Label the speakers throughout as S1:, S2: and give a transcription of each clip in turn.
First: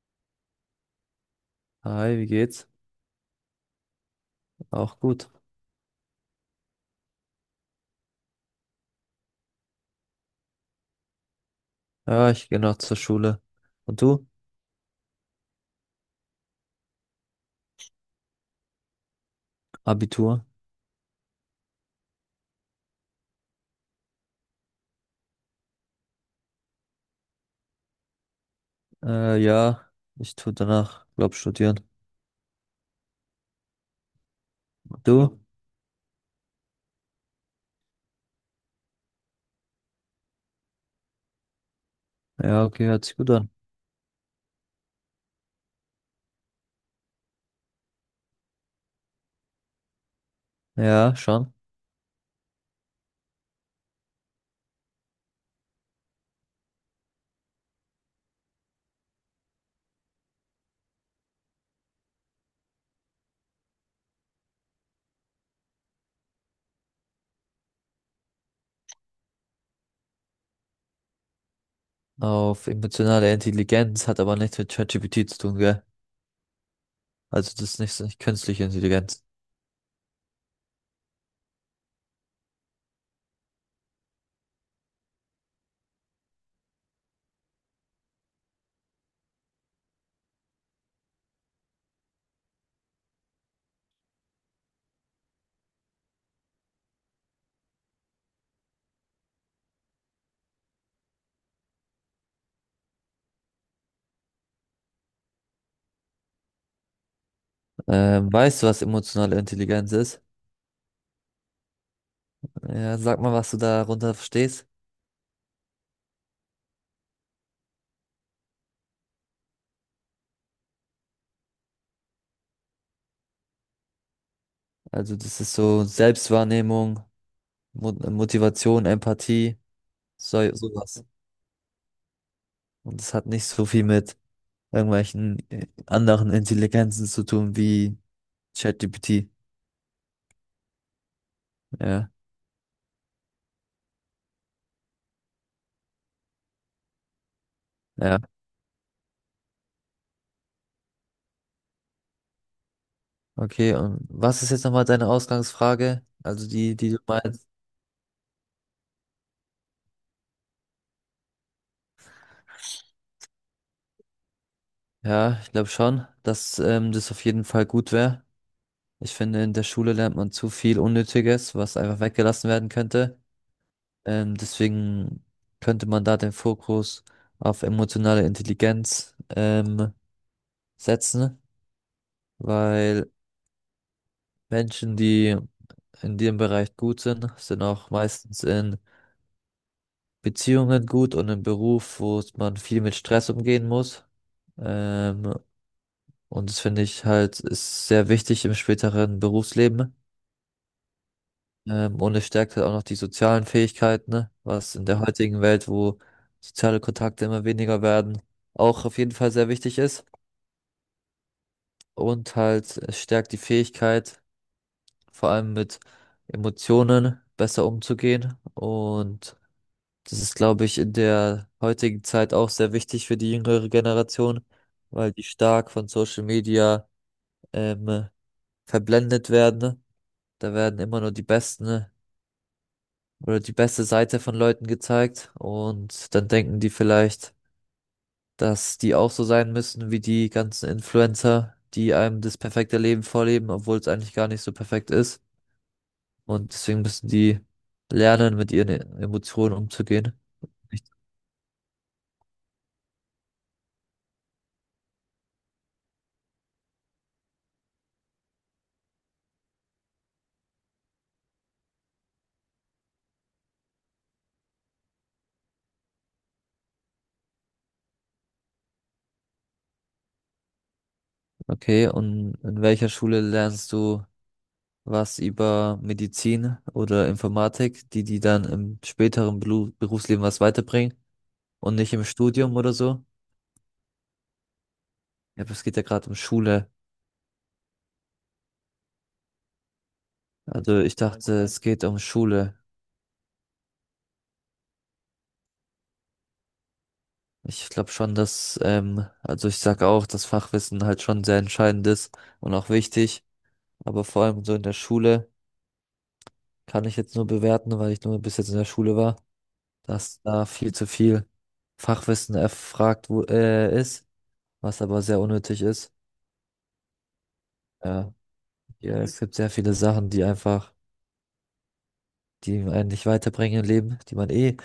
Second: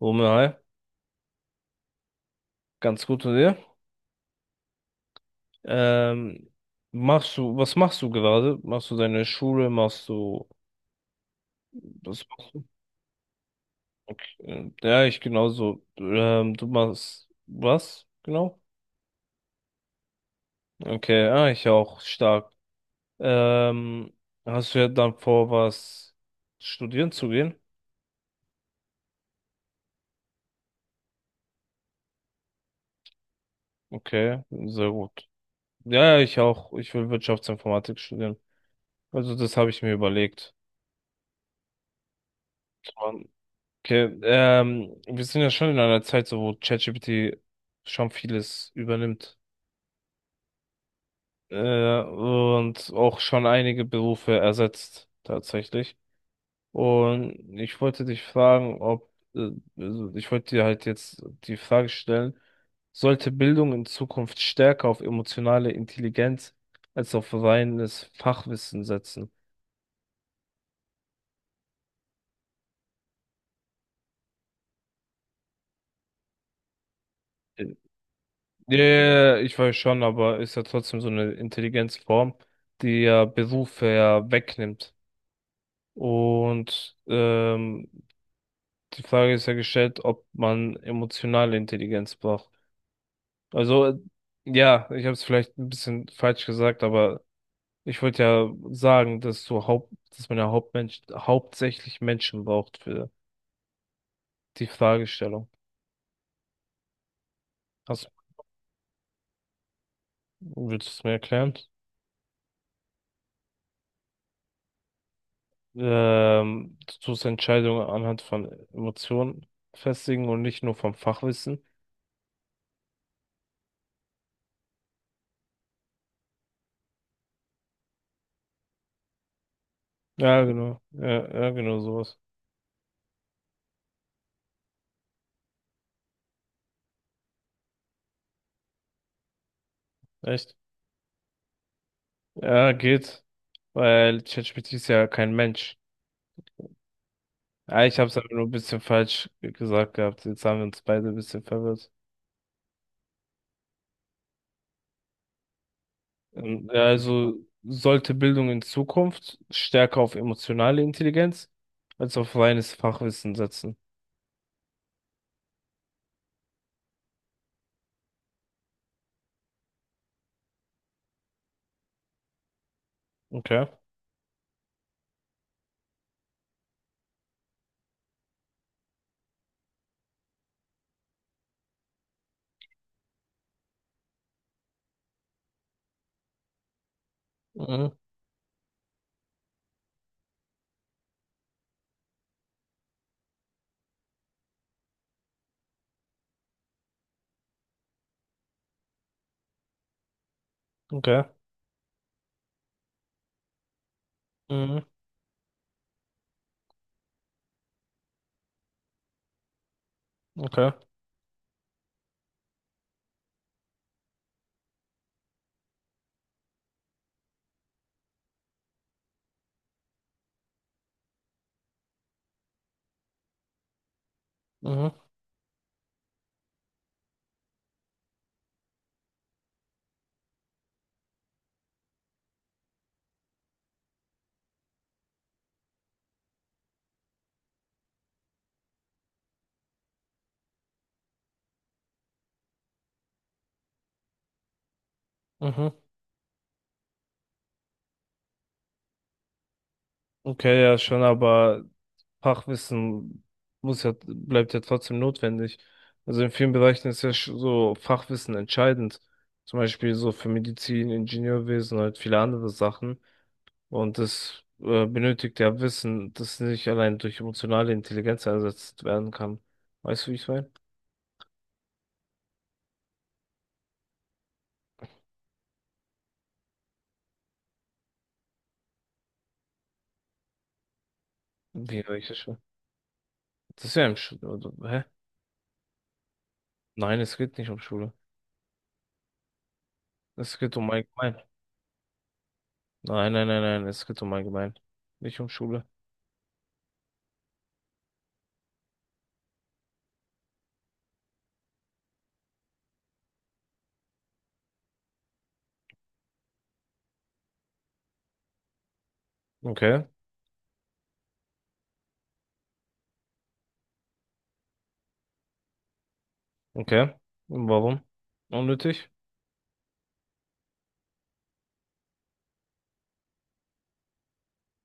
S1: Romeo, hi.
S2: Hi, wie geht's?
S1: Ganz gut und dir.
S2: Auch gut.
S1: Ähm, was machst du gerade? Machst du deine Schule? Was
S2: Ja, ich
S1: machst
S2: gehe
S1: du?
S2: noch zur Schule. Und du?
S1: Ja, ich genauso. Du machst was? Genau?
S2: Abitur?
S1: Okay, ah, ich auch, stark. Ähm, hast du ja dann vor, was studieren zu gehen?
S2: Ja, ich tu danach, glaub, studieren.
S1: Okay, sehr gut.
S2: Du?
S1: Ja, ja, ich auch. Ich will Wirtschaftsinformatik studieren. Also das habe ich mir überlegt.
S2: Ja, okay, hört sich gut an.
S1: Okay, wir sind ja schon in einer Zeit, so wo ChatGPT schon vieles übernimmt.
S2: Ja, schon.
S1: Und auch schon einige Berufe ersetzt, tatsächlich. Und ich wollte dich fragen, ob, also ich wollte dir halt jetzt die Frage stellen, sollte Bildung in Zukunft stärker auf emotionale Intelligenz als auf reines Fachwissen setzen?
S2: Auf emotionale Intelligenz hat aber nichts mit ChatGPT zu tun, gell? Also das ist nicht, so- nicht künstliche
S1: Ja, ja,
S2: Intelligenz.
S1: ja, ich weiß schon, aber ist ja trotzdem so eine Intelligenzform, die ja Berufe ja wegnimmt. Und die Frage ist ja gestellt, ob man emotionale Intelligenz braucht. Also, ja, ich habe es vielleicht ein bisschen falsch gesagt, aber ich wollte ja sagen, dass man ja Hauptmensch, hauptsächlich Menschen braucht für die Fragestellung. Hast,
S2: Weißt du, was emotionale Intelligenz ist?
S1: willst du es mir erklären?
S2: Ja, sag mal, was du darunter verstehst.
S1: Du tust Entscheidungen anhand von Emotionen festigen und nicht nur vom Fachwissen.
S2: Also das ist so Selbstwahrnehmung, Mo Motivation, Empathie,
S1: Ja, genau.
S2: sowas.
S1: Ja, ja, genau sowas.
S2: Und das hat nicht so viel mit irgendwelchen anderen Intelligenzen zu tun, wie ChatGPT.
S1: Echt?
S2: Ja,
S1: Ja, geht. Weil ChatGPT ist ja kein Mensch. Ah, ich habe es
S2: ja.
S1: aber nur ein bisschen falsch gesagt gehabt. Jetzt haben wir uns beide ein bisschen verwirrt.
S2: Okay, und was ist jetzt nochmal deine Ausgangsfrage? Also die,
S1: Ja,
S2: die du
S1: also
S2: meinst.
S1: sollte Bildung in Zukunft stärker auf emotionale Intelligenz als auf reines Fachwissen setzen.
S2: Ja, ich glaube schon, dass das auf jeden Fall gut wäre. Ich finde, in der Schule lernt man zu viel Unnötiges, was einfach weggelassen werden könnte.
S1: Okay.
S2: Deswegen könnte man da den Fokus auf emotionale Intelligenz setzen, weil Menschen, die in dem Bereich gut sind, sind auch
S1: Mhm.
S2: meistens in Beziehungen gut und im Beruf, wo es- man viel mit Stress umgehen muss. Ähm, und das finde ich halt ist sehr wichtig im späteren Berufsleben.
S1: Okay.
S2: Und es stärkt halt auch noch die sozialen Fähigkeiten, ne? Was in
S1: Mhm.
S2: der heutigen Welt, wo soziale Kontakte immer weniger werden, auch auf jeden Fall sehr wichtig ist.
S1: Okay.
S2: Und halt es stärkt die Fähigkeit, vor allem mit Emotionen besser umzugehen, und das ist, glaube ich, in der heutigen Zeit auch sehr wichtig für die jüngere Generation,
S1: Mhm.
S2: weil die stark von Social Media ähm, verblendet werden, ne? Da werden immer nur die besten, ne, oder die beste Seite von Leuten gezeigt, und dann denken die vielleicht, dass die auch so sein müssen wie die ganzen Influencer, die einem das perfekte Leben vorleben, obwohl es eigentlich gar nicht so perfekt ist.
S1: Mhm.
S2: Und deswegen müssen die lernen, mit ihren Emotionen umzugehen.
S1: Okay, ja
S2: Richtig.
S1: schon, aber Fachwissen bleibt ja trotzdem notwendig. Also in vielen Bereichen ist ja so Fachwissen entscheidend. Zum Beispiel so für Medizin, Ingenieurwesen und halt viele andere Sachen. Und das benötigt ja Wissen, das nicht allein durch emotionale Intelligenz ersetzt werden kann. Weißt du, wie ich meine?
S2: Okay, und in welcher Schule lernst du was über Medizin oder Informatik, die die dann im späteren Berufsleben was weiterbringen und
S1: Wie
S2: nicht im
S1: welche Schule?
S2: Studium oder so.
S1: Das ist ja im Schule, oder? Hä?
S2: Ja, aber es geht ja gerade um Schule.
S1: Nein, es geht nicht um Schule. Es geht um
S2: Also ich
S1: allgemein.
S2: dachte, es geht um Schule.
S1: Nein, es geht um allgemein. Nicht um Schule.
S2: Ich glaube schon, dass, also ich sage auch, dass Fachwissen halt schon sehr entscheidend ist und auch wichtig. Aber vor allem so in der Schule kann ich jetzt nur bewerten, weil ich nur bis jetzt in der Schule war,
S1: Okay.
S2: dass da viel zu viel Fachwissen erfragt wo, ist, was aber sehr unnötig ist.
S1: Okay. Warum?
S2: Ja.
S1: Unnötig?
S2: Ja, es gibt sehr viele Sachen, die einfach, die einen nicht weiterbringen im Leben, die man eh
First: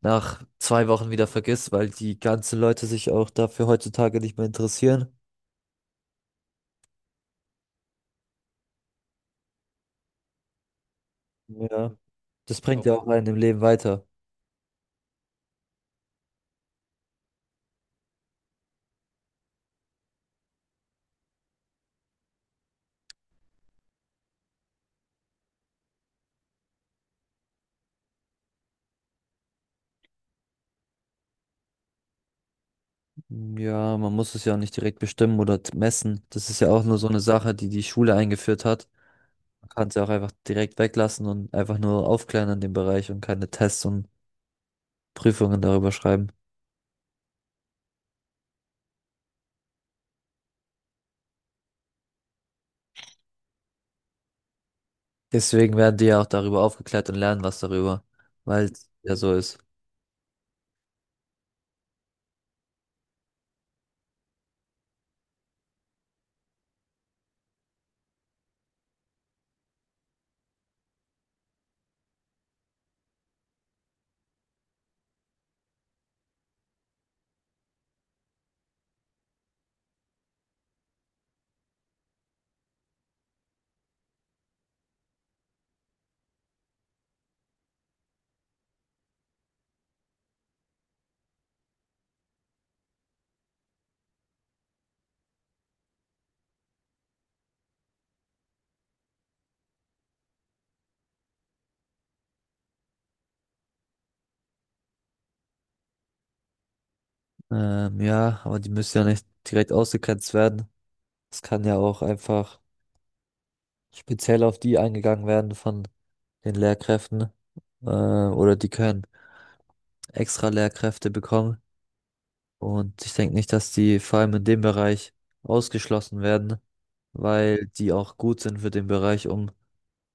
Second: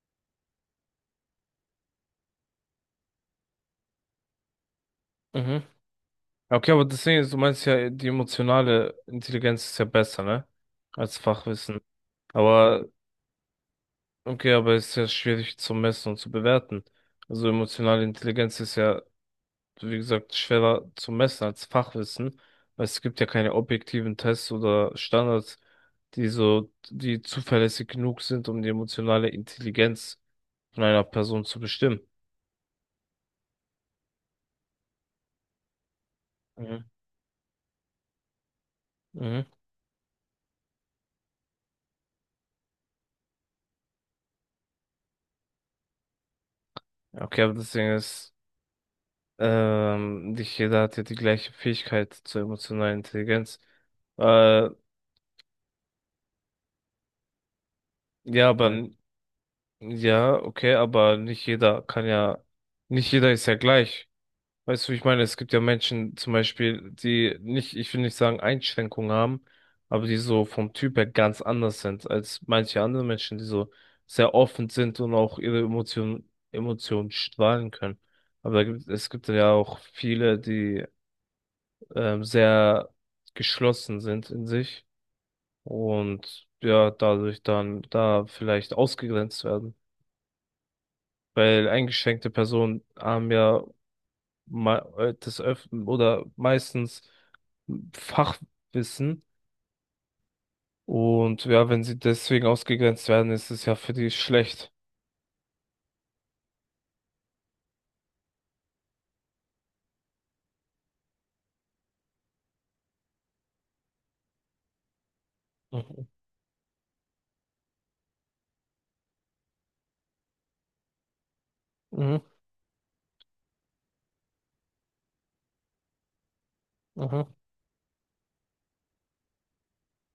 S2: nach 2 Wochen wieder vergisst, weil die ganzen Leute sich auch dafür heutzutage nicht mehr interessieren.
S1: Mhm. Okay, aber das Ding ist, du meinst ja, die emotionale Intelligenz ist ja besser, ne? Als Fachwissen.
S2: Ja, das
S1: Aber,
S2: bringt ja auch einen im Leben weiter.
S1: okay, aber ist ja schwierig zu messen und zu bewerten. Also emotionale Intelligenz ist ja, wie gesagt, schwerer zu messen als Fachwissen, weil es gibt ja keine objektiven Tests oder Standards, die zuverlässig genug sind, um die emotionale Intelligenz von einer Person zu bestimmen.
S2: Ja, man muss es ja auch nicht direkt bestimmen oder messen. Das ist ja
S1: Mhm.
S2: auch nur so eine Sache, die die Schule eingeführt hat.
S1: Mhm.
S2: Man kann es ja auch einfach direkt weglassen und einfach nur aufklären in dem Bereich und keine Tests und Prüfungen darüber schreiben.
S1: Okay, aber das Ding ist, nicht jeder hat ja die gleiche Fähigkeit zur emotionalen Intelligenz. Äh,
S2: Deswegen werden die ja auch darüber aufgeklärt und lernen was darüber,
S1: ja,
S2: weil
S1: aber ja.
S2: es ja so ist.
S1: Ja, okay, aber nicht jeder ist ja gleich. Weißt du, wie ich meine, es gibt ja Menschen zum Beispiel, die nicht, ich will nicht sagen Einschränkungen haben, aber die so vom Typ her ganz anders sind als manche andere Menschen, die so sehr offen sind und auch ihre Emotionen strahlen können. Aber es gibt ja auch viele, die sehr geschlossen sind in sich und ja, dadurch dann da vielleicht ausgegrenzt werden. Weil eingeschränkte Personen haben ja des Öfteren oder meistens Fachwissen und ja, wenn sie deswegen ausgegrenzt werden, ist es ja für die schlecht.
S2: Ja, aber die müssen ja nicht direkt ausgegrenzt werden. Es kann ja auch einfach speziell auf die eingegangen werden von
S1: Mhm.
S2: den Lehrkräften. Oder die können extra Lehrkräfte bekommen.
S1: Mhm.
S2: Und ich denke nicht, dass die vor allem in dem Bereich ausgeschlossen werden,
S1: Mhm.
S2: weil die auch gut sind für den Bereich. Um,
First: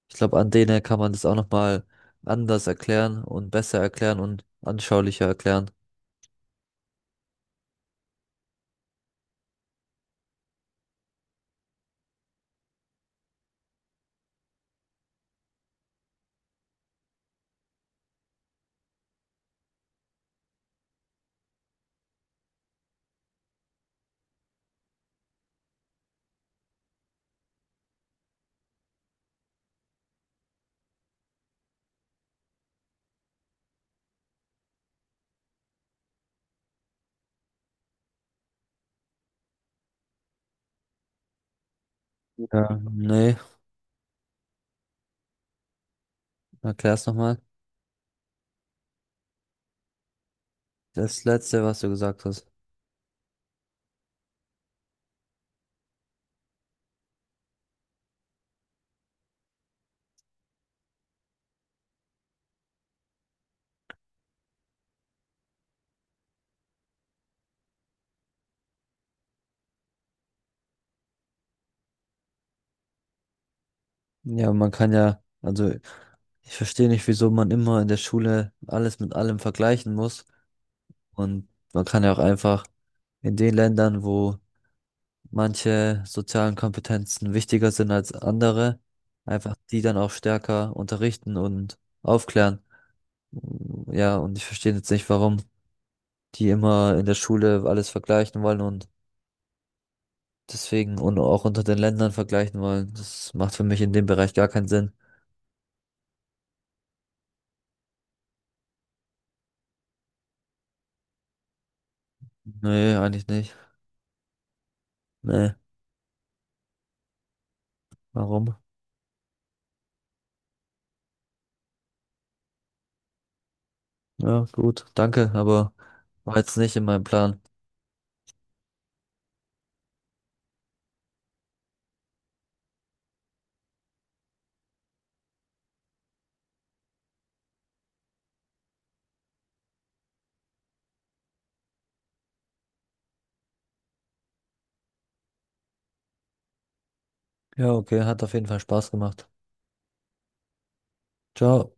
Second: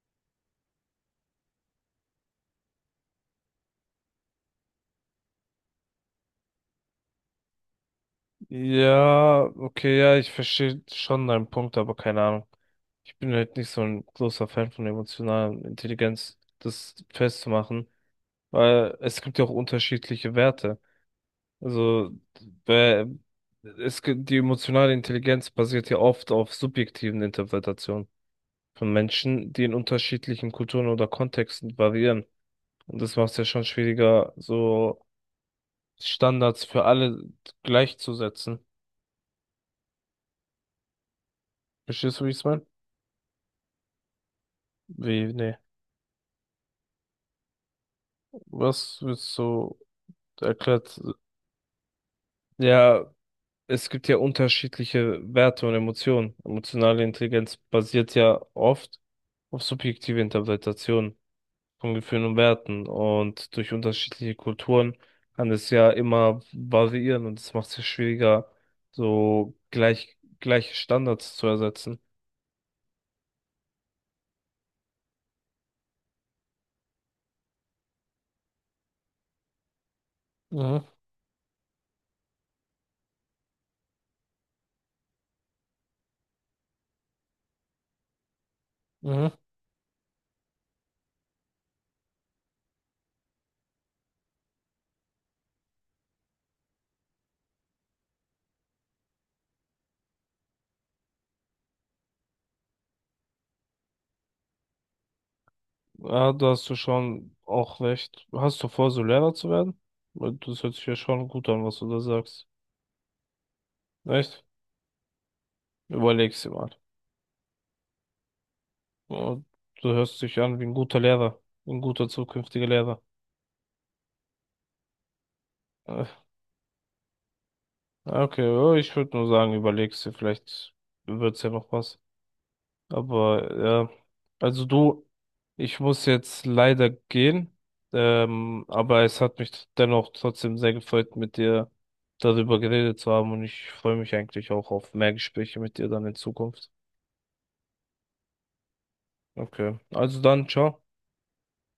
S2: ich glaube, an denen kann man das auch nochmal anders erklären und besser erklären und anschaulicher erklären.
S1: Ja, okay, ja, ich verstehe schon deinen Punkt, aber keine Ahnung. Ich bin halt nicht so ein großer Fan von emotionaler Intelligenz, das festzumachen. Weil es gibt ja auch unterschiedliche Werte. Also bei- die emotionale Intelligenz basiert ja oft auf subjektiven Interpretationen von Menschen, die in unterschiedlichen Kulturen oder Kontexten variieren. Und das macht es ja schon schwieriger, so Standards für alle gleichzusetzen. Verstehst du, wie ich es meine?
S2: Ja, nee,
S1: Wie, nee.
S2: erklär's nochmal.
S1: Was willst du erklärt?
S2: Das letzte, was du gesagt hast.
S1: Ja, es gibt ja unterschiedliche Werte und Emotionen. Emotionale Intelligenz basiert ja oft auf subjektive Interpretationen von Gefühlen und Werten. Und durch unterschiedliche Kulturen kann es ja immer variieren und es macht es ja schwieriger, so gleiche Standards zu ersetzen.
S2: Ja, man kann ja, also ich verstehe nicht, wieso man immer in der Schule alles mit allem vergleichen muss.
S1: Mhm.
S2: Und man kann ja auch einfach in den Ländern, wo manche sozialen Kompetenzen wichtiger sind als andere,
S1: Mhm.
S2: einfach die dann auch stärker unterrichten und aufklären. Ja, und ich verstehe jetzt nicht, warum die immer in der Schule alles vergleichen wollen und deswegen und auch unter den Ländern vergleichen wollen. Das macht für mich in dem Bereich gar keinen Sinn.
S1: Ja, da hast du schon auch recht. Hast du vor, so Lehrer zu werden? Weil das hört sich ja schon gut an, was du da sagst.
S2: Nee, eigentlich nicht.
S1: Echt?
S2: Nee,
S1: Überleg's dir mal.
S2: warum?
S1: Oh, du hörst dich an wie ein guter Lehrer, ein guter zukünftiger Lehrer.
S2: Ja, gut, danke, aber
S1: Äh,
S2: war jetzt nicht in meinem Plan.
S1: ja, okay, oh, ich würde nur sagen, überlegst dir, vielleicht wird's ja noch was. Aber ja, also du, ich muss jetzt leider gehen. Aber es hat mich dennoch trotzdem sehr gefreut, mit dir darüber geredet zu haben und ich freue mich eigentlich auch auf mehr Gespräche mit dir dann in Zukunft.
S2: Ja, okay, hat auf jeden Fall Spaß gemacht.
S1: Okay, also dann, ciao.
S2: Ciao.